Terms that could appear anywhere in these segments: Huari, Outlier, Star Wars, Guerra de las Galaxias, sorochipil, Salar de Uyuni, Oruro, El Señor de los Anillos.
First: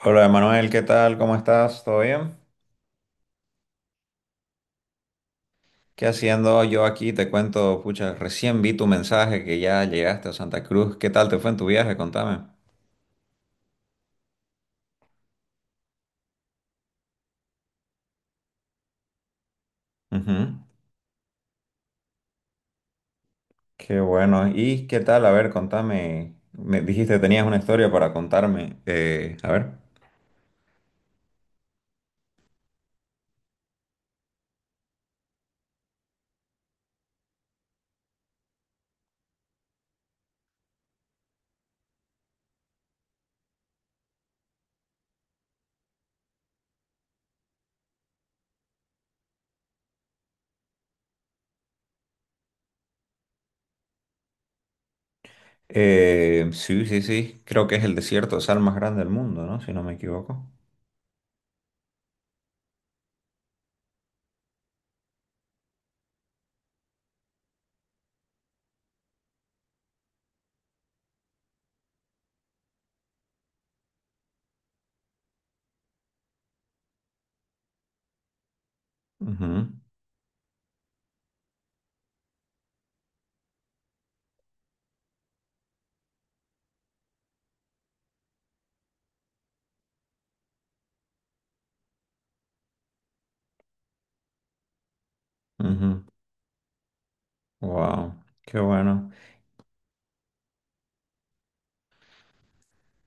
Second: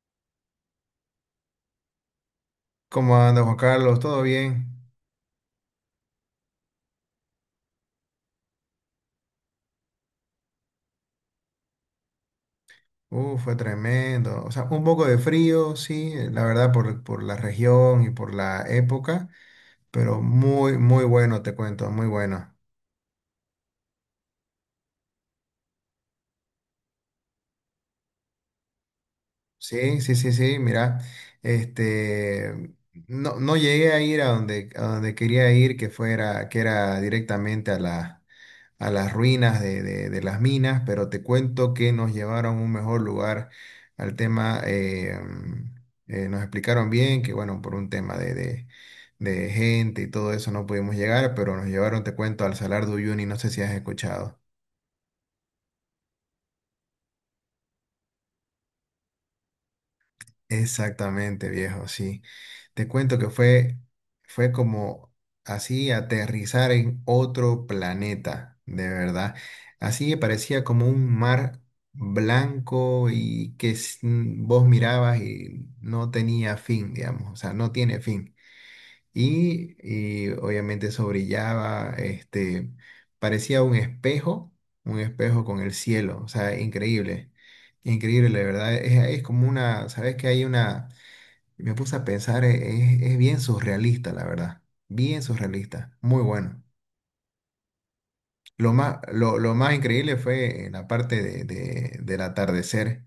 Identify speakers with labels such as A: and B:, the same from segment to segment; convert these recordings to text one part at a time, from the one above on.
A: Hola Manuel, ¿qué tal? ¿Cómo estás? ¿Todo bien?
B: ¿Cómo anda Juan Carlos? ¿Todo bien?
A: ¿Qué haciendo yo aquí? Te cuento, pucha, recién vi tu mensaje que ya llegaste a Santa Cruz. ¿Qué tal te fue en tu viaje? Contame.
B: Fue tremendo. O sea, un poco de frío, sí, la verdad, por la región y por la época, pero
A: Ujú.
B: muy, muy bueno, te cuento, muy bueno.
A: Qué bueno. ¿Y qué tal? A ver, contame. Me dijiste que tenías una historia para contarme. A ver.
B: Sí, sí, sí, sí, mira, este, no, no llegué a ir a donde, quería ir, que era directamente a las ruinas de las minas, pero te cuento que nos llevaron a un mejor lugar al tema, nos explicaron bien que, bueno, por un tema de gente y todo eso no pudimos llegar, pero nos llevaron, te cuento, al Salar de Uyuni, no sé si has escuchado.
A: Sí, sí, sí. Creo que es el desierto de sal más grande del mundo, ¿no? Si no me equivoco.
B: Exactamente, viejo, sí. Te cuento que fue como así aterrizar en otro planeta, de verdad. Así que parecía como un mar blanco y vos mirabas y no tenía fin, digamos, o sea, no tiene fin. Y obviamente eso brillaba, este, parecía un espejo con el cielo, o sea, increíble. Increíble, la verdad. Es como una, ¿sabes que hay una? Me puse a pensar, es bien surrealista, la verdad. Bien surrealista, muy bueno.
A: Wow. Qué
B: Lo más,
A: bueno.
B: lo, lo más increíble fue en la parte del atardecer,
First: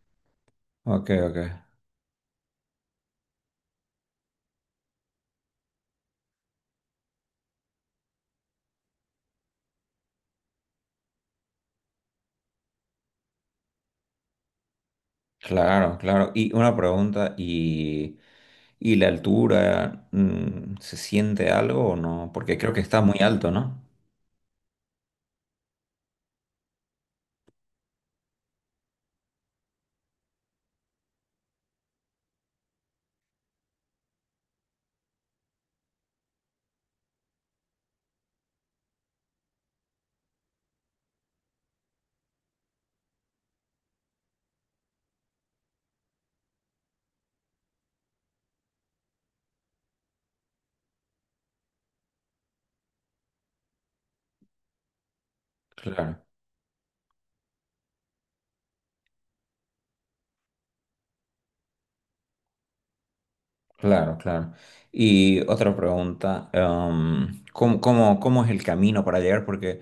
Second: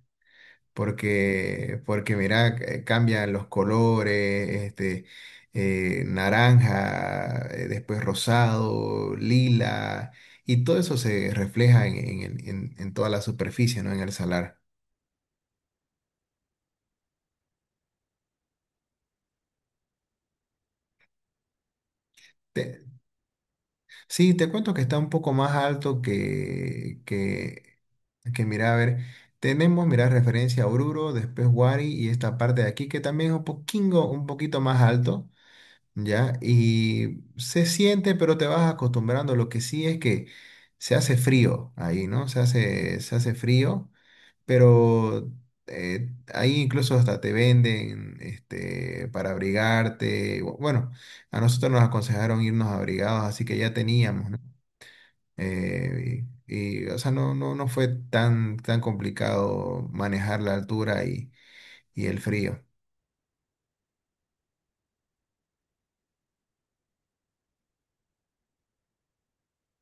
A: Ok, ok.
B: porque mira, cambian los colores, este, naranja, después rosado, lila, y todo eso se refleja en toda la superficie, ¿no? En el salar.
A: Claro, claro. Y una pregunta, ¿y la altura, se siente algo o no? Porque creo que está muy alto, ¿no?
B: Sí, te cuento que está un poco más alto que mira, a ver, tenemos, mira, referencia a Oruro, después Huari y esta parte de aquí que también es un poquito más alto, ¿ya? Y se siente, pero te vas acostumbrando. Lo que sí es que se hace frío ahí, ¿no? Se hace frío, pero ahí incluso hasta te venden, este, para abrigarte. Bueno, a nosotros nos aconsejaron irnos abrigados, así que ya teníamos, ¿no?
A: Claro,
B: O sea, no, no, no fue tan, tan complicado manejar la altura y el frío.
A: claro, claro. Y otra pregunta, ¿cómo, cómo es el camino para llegar? Porque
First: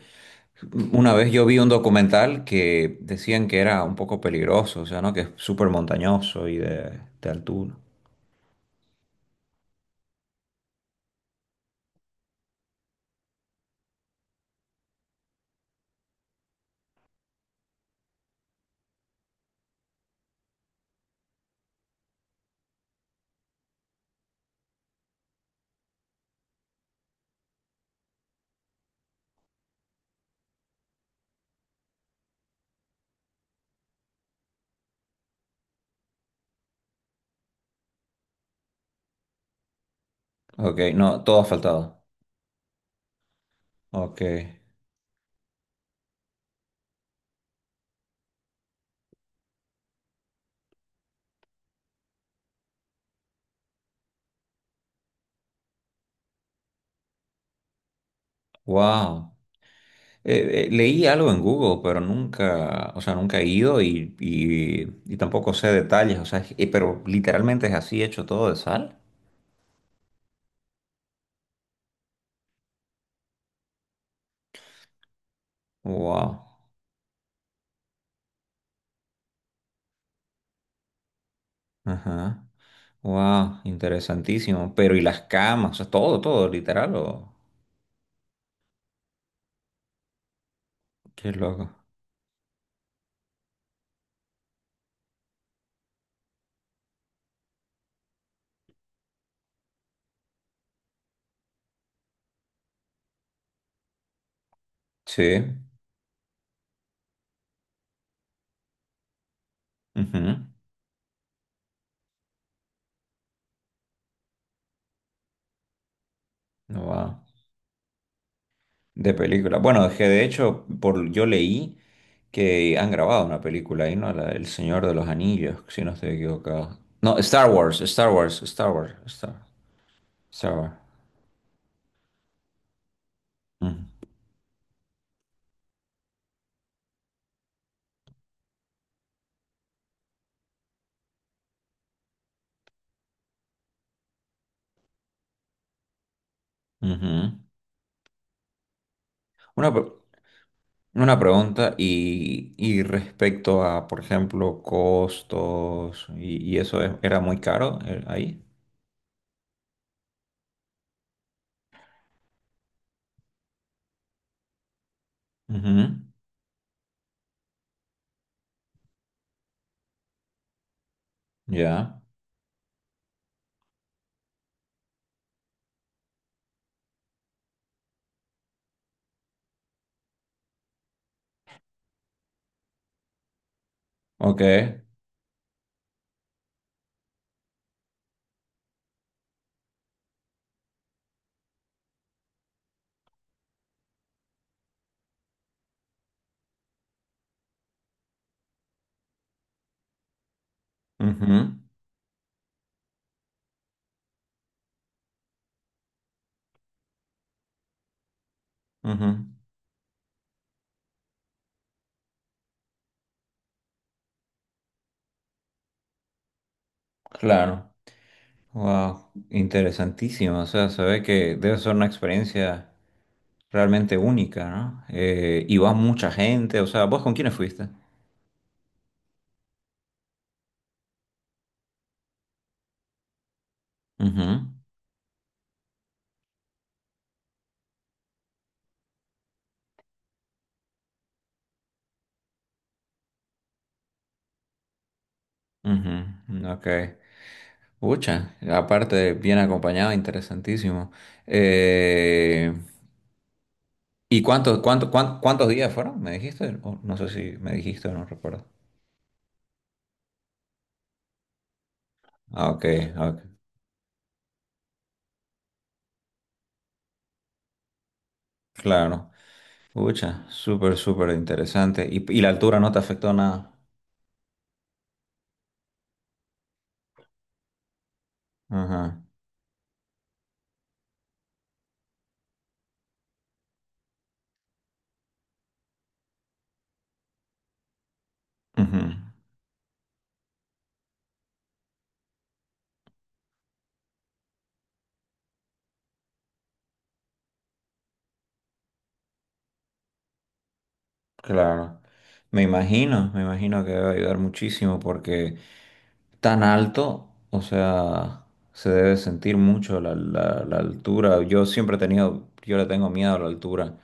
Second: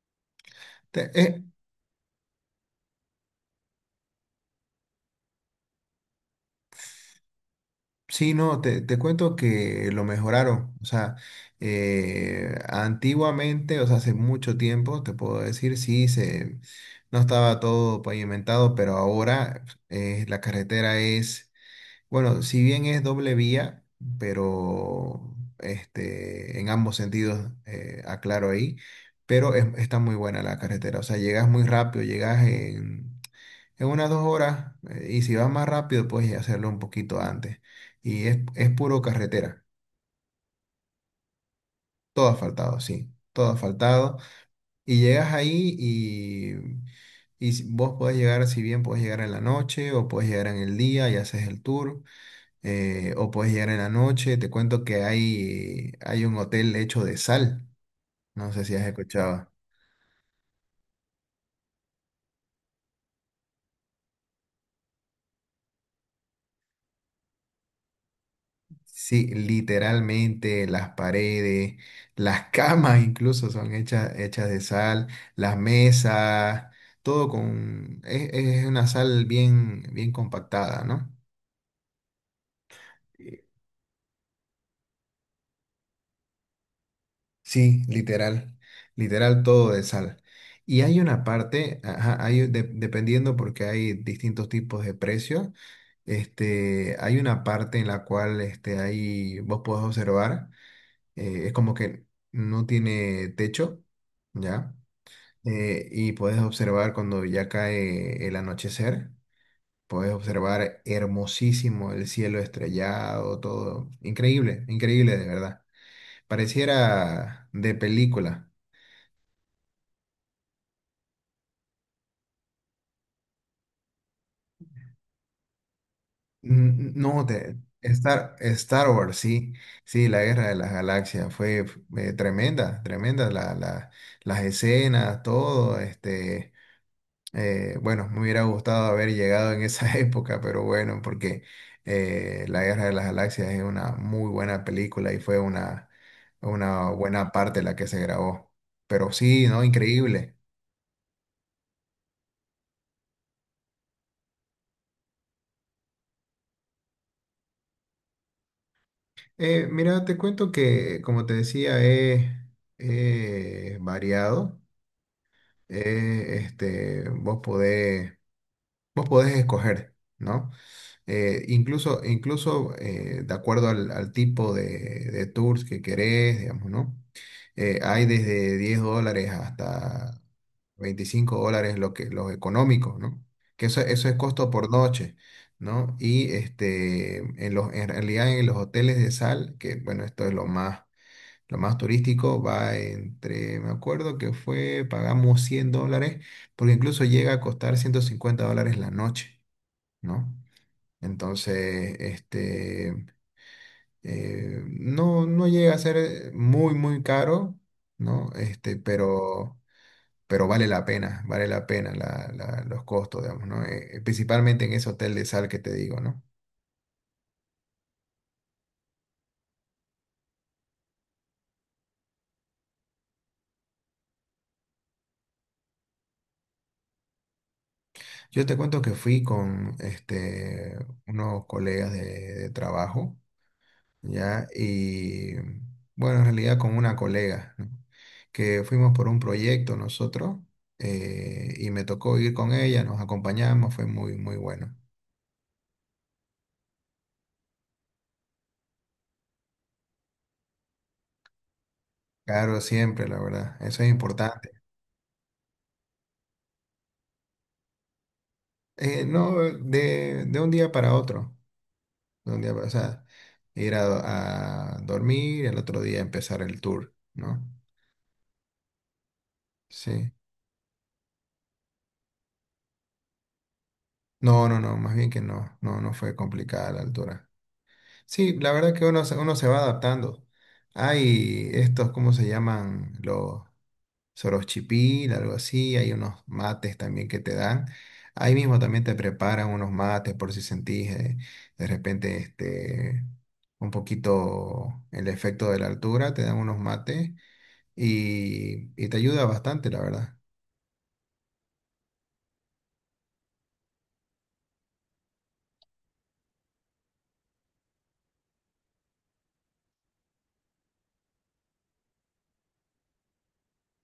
B: Te-
A: una vez
B: eh,
A: yo vi un documental que decían que era un poco peligroso, o sea, ¿no? Que es súper montañoso y de altura.
B: sí, no, te cuento que lo mejoraron. O sea, antiguamente, o sea, hace mucho tiempo, te puedo decir, sí, no estaba todo pavimentado, pero ahora la carretera es, bueno, si bien es doble vía, pero este, en ambos sentidos, aclaro ahí, pero está muy buena la carretera. O sea, llegas muy rápido, llegas en unas 2 horas, y si vas más rápido, puedes hacerlo un poquito antes. Y es puro carretera,
A: Ok, no, todo ha faltado.
B: todo asfaltado, sí, todo asfaltado.
A: Ok,
B: Y llegas ahí vos podés llegar, si bien podés llegar en la noche o podés llegar en el día y haces el tour. O puedes llegar en la noche. Te cuento que hay un hotel hecho de sal. No sé si has
A: wow.
B: escuchado.
A: Leí algo en Google, pero nunca, o sea, nunca he ido y tampoco sé detalles, o sea, pero literalmente es así hecho todo de sal.
B: Sí, literalmente las paredes, las camas incluso son hechas de sal, las
A: Wow,
B: mesas, todo con... Es una sal bien, bien compactada, ¿no?
A: ajá, wow, interesantísimo. Pero y las camas, o sea, todo, todo, literal, o
B: Sí, literal, literal todo de sal. Y hay una
A: qué loco.
B: parte, ajá, dependiendo porque hay distintos tipos de precios, este, hay una parte en la cual este, ahí vos podés observar, es como que no tiene techo, ¿ya?
A: Sí,
B: Y podés observar cuando ya cae el anochecer, podés
A: mhm.
B: observar hermosísimo el cielo estrellado, todo. Increíble, increíble de verdad.
A: Wow,
B: Pareciera de película.
A: de película. Bueno, es que de hecho, por yo leí que han grabado una película ahí, ¿no? El Señor de los Anillos, si no estoy equivocado.
B: Mm,
A: No,
B: No,
A: Star Wars, Star Wars, Star
B: Star
A: Wars,
B: Wars,
A: Star,
B: sí, sí, la Guerra
A: Star
B: de las
A: Wars.
B: Galaxias fue tremenda, tremenda,
A: Ujú,
B: las escenas, todo, este, bueno, me hubiera gustado haber llegado en esa época, pero bueno, porque la Guerra de las Galaxias es una muy buena película y fue una buena
A: ujú.
B: parte la que se grabó, pero sí, ¿no?
A: Una, pre-
B: Increíble.
A: una pregunta y respecto a, por ejemplo, costos y era muy caro ahí.
B: Mira, te cuento que, como te decía, he variado.
A: Ujú.
B: Este, vos podés escoger, ¿no? Eh,
A: Ya.
B: incluso, de acuerdo al tipo de tours que querés, digamos, ¿no? Hay desde $10 hasta $25 los económicos, ¿no? Que eso es
A: Ok.
B: costo por noche, ¿no? Y este, en realidad en los hoteles de sal, que bueno, esto es lo más turístico va entre, me acuerdo que pagamos $100, porque incluso llega a costar $150 la noche, ¿no?
A: Ujú,
B: Entonces, este, no, llega a ser muy, muy caro, ¿no? Este,
A: ujú.
B: pero vale la pena los costos, digamos, ¿no? Principalmente en ese hotel de sal que te digo, ¿no?
A: Claro. Wow, interesantísimo. O sea, se ve que debe ser una experiencia realmente única, ¿no? Y va mucha gente. O sea, ¿vos con quiénes fuiste?
B: Yo te cuento que fui con, este, unos colegas de trabajo. ¿Ya? Y bueno, en realidad con una colega, ¿no? Que fuimos por un proyecto nosotros, y me tocó ir con ella, nos acompañamos, fue muy, muy bueno.
A: Ujú, ujú, Ok. Pucha, aparte, bien acompañado, interesantísimo. Eh,
B: Claro, siempre, la verdad, eso es
A: ¿Y
B: importante.
A: cuántos, cuántos días fueron? ¿Me dijiste? O no sé si me dijiste o no recuerdo.
B: No, de un día para otro, de un
A: Ah,
B: día
A: ok,
B: para, o sea,
A: ah, ok,
B: ir a dormir y el otro día empezar el tour, ¿no?
A: claro.
B: Sí.
A: Pucha, súper, súper interesante. Y la altura no te afectó nada?
B: No, no, no, más bien que no, no, no fue complicada la altura. Sí, la verdad que
A: Ajá.
B: uno se va adaptando. Hay estos, ¿cómo se llaman? Los sorochipil, algo así. Hay unos mates también que te dan. Ahí mismo
A: Ujú.
B: también te preparan unos mates por si sentís de repente este, un poquito el efecto de la altura. Te dan unos mates y te ayuda bastante, la verdad.
A: Claro, me imagino que debe ayudar muchísimo porque tan alto, o sea, se debe sentir mucho la, la altura. Yo siempre he tenido, yo le tengo miedo a la altura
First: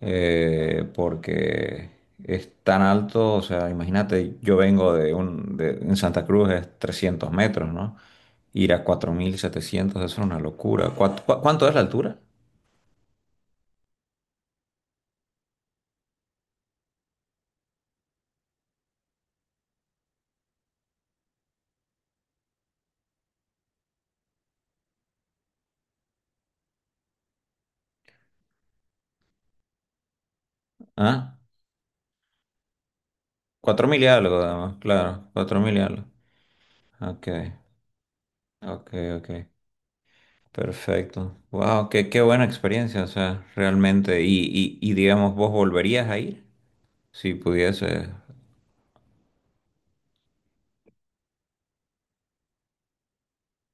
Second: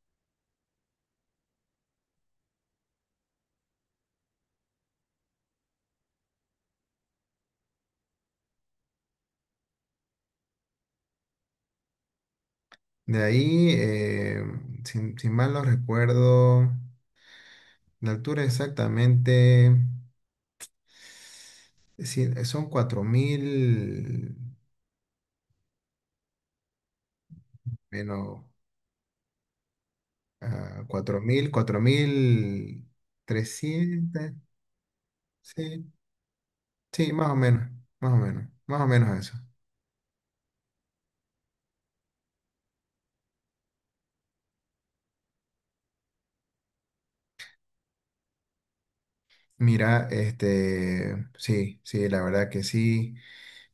A: porque es tan alto, o sea, imagínate, yo vengo de un, de, en Santa Cruz es 300 metros, ¿no? Ir a 4.700, eso es una locura. ¿Cuánto, cuánto es la altura?
B: De ahí, sin mal no recuerdo, la altura exactamente. Sí, son 4.000 menos cuatro
A: ¿Ah?
B: mil cuatro mil
A: 4.000 y
B: trescientos.
A: algo, además, claro, 4.000 y
B: Sí,
A: algo.
B: sí,
A: Ok.
B: más o menos, más o menos, más o
A: Ok,
B: menos
A: ok,
B: eso.
A: perfecto. Wow, qué, qué buena experiencia, o sea, realmente. Y digamos, ¿vos volverías a ir? Si pudiese.
B: Mira, este, sí, sí, la verdad que sí.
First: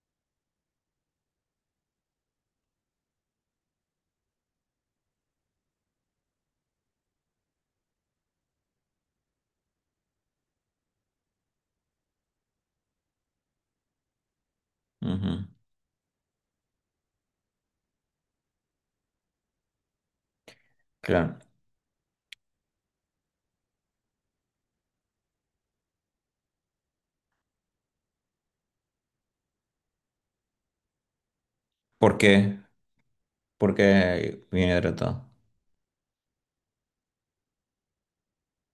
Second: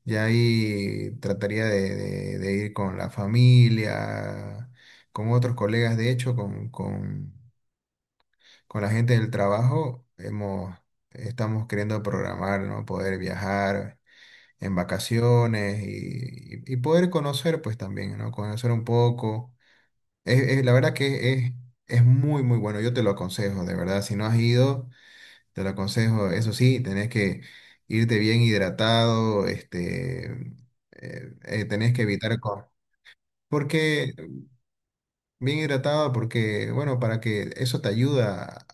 B: Ya ahí trataría de ir con la familia, con otros colegas, de hecho, con la gente del trabajo, estamos queriendo programar, ¿no? Poder viajar en
A: Ujú.
B: vacaciones y poder conocer pues también, ¿no? Conocer un poco. La verdad que
A: Claro.
B: es muy, muy bueno. Yo te lo aconsejo, de verdad. Si no has ido, te lo aconsejo. Eso sí, tenés que irte bien hidratado, este, tenés que
A: ¿Por
B: evitar...
A: qué? ¿Por
B: Porque
A: qué viene hidratado?
B: bien hidratado, porque, bueno, para que eso te ayuda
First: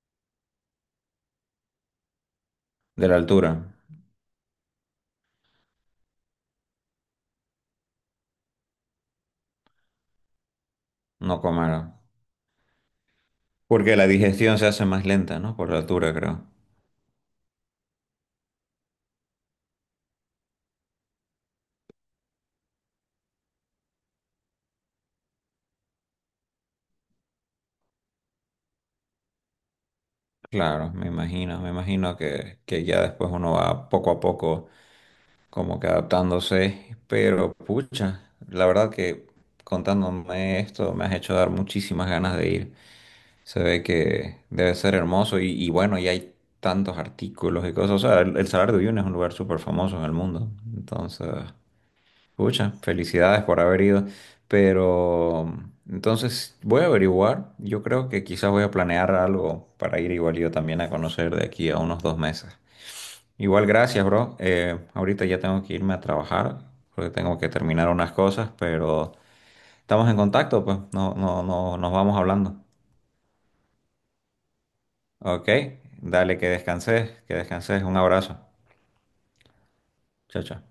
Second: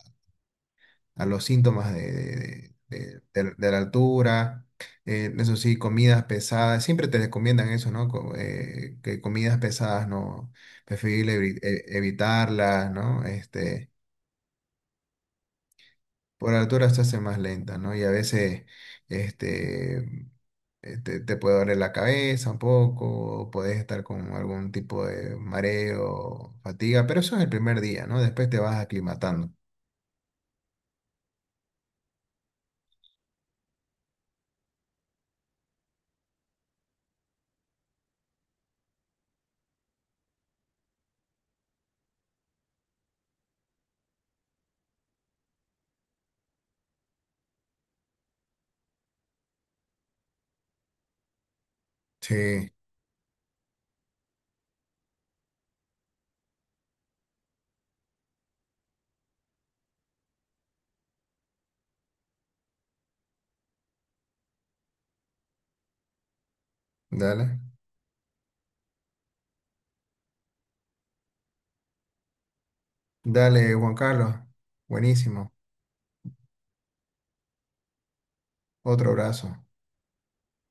B: a los síntomas de, de-
A: De la
B: de-
A: altura,
B: de- de la altura. Eso sí, comidas pesadas, siempre te recomiendan eso, ¿no? Que comidas pesadas no, preferible
A: no comer.
B: evitarlas, ¿no? Este,
A: Porque la digestión se hace más lenta, ¿no? Por la altura, creo.
B: por altura se hace más lenta, ¿no? Y a veces, este, te puede doler la cabeza un poco, o puedes estar con algún tipo de mareo, fatiga, pero eso es el primer día, ¿no? Después te vas aclimatando.
A: Claro, me imagino que ya después uno va poco a poco como que adaptándose, pero pucha, la verdad que contándome esto me has hecho dar muchísimas ganas de ir. Se ve que debe ser hermoso y bueno, y hay tantos artículos y cosas. O sea, el Salar de Uyuni es un lugar súper famoso en el mundo. Entonces,
B: Sí,
A: pucha, felicidades por haber ido. Pero entonces voy a averiguar. Yo creo que quizás voy a planear algo para ir igual yo también a conocer de aquí a unos 2 meses. Igual, gracias, bro. Ahorita ya tengo que irme a trabajar porque tengo
B: dale.
A: que terminar unas cosas, pero estamos en contacto, pues no, no, no, nos vamos hablando.
B: Dale, Juan Carlos.
A: Ok,
B: Buenísimo.
A: dale, que descanses, que descanses. Un abrazo.
B: Otro abrazo.
A: Chao, chao.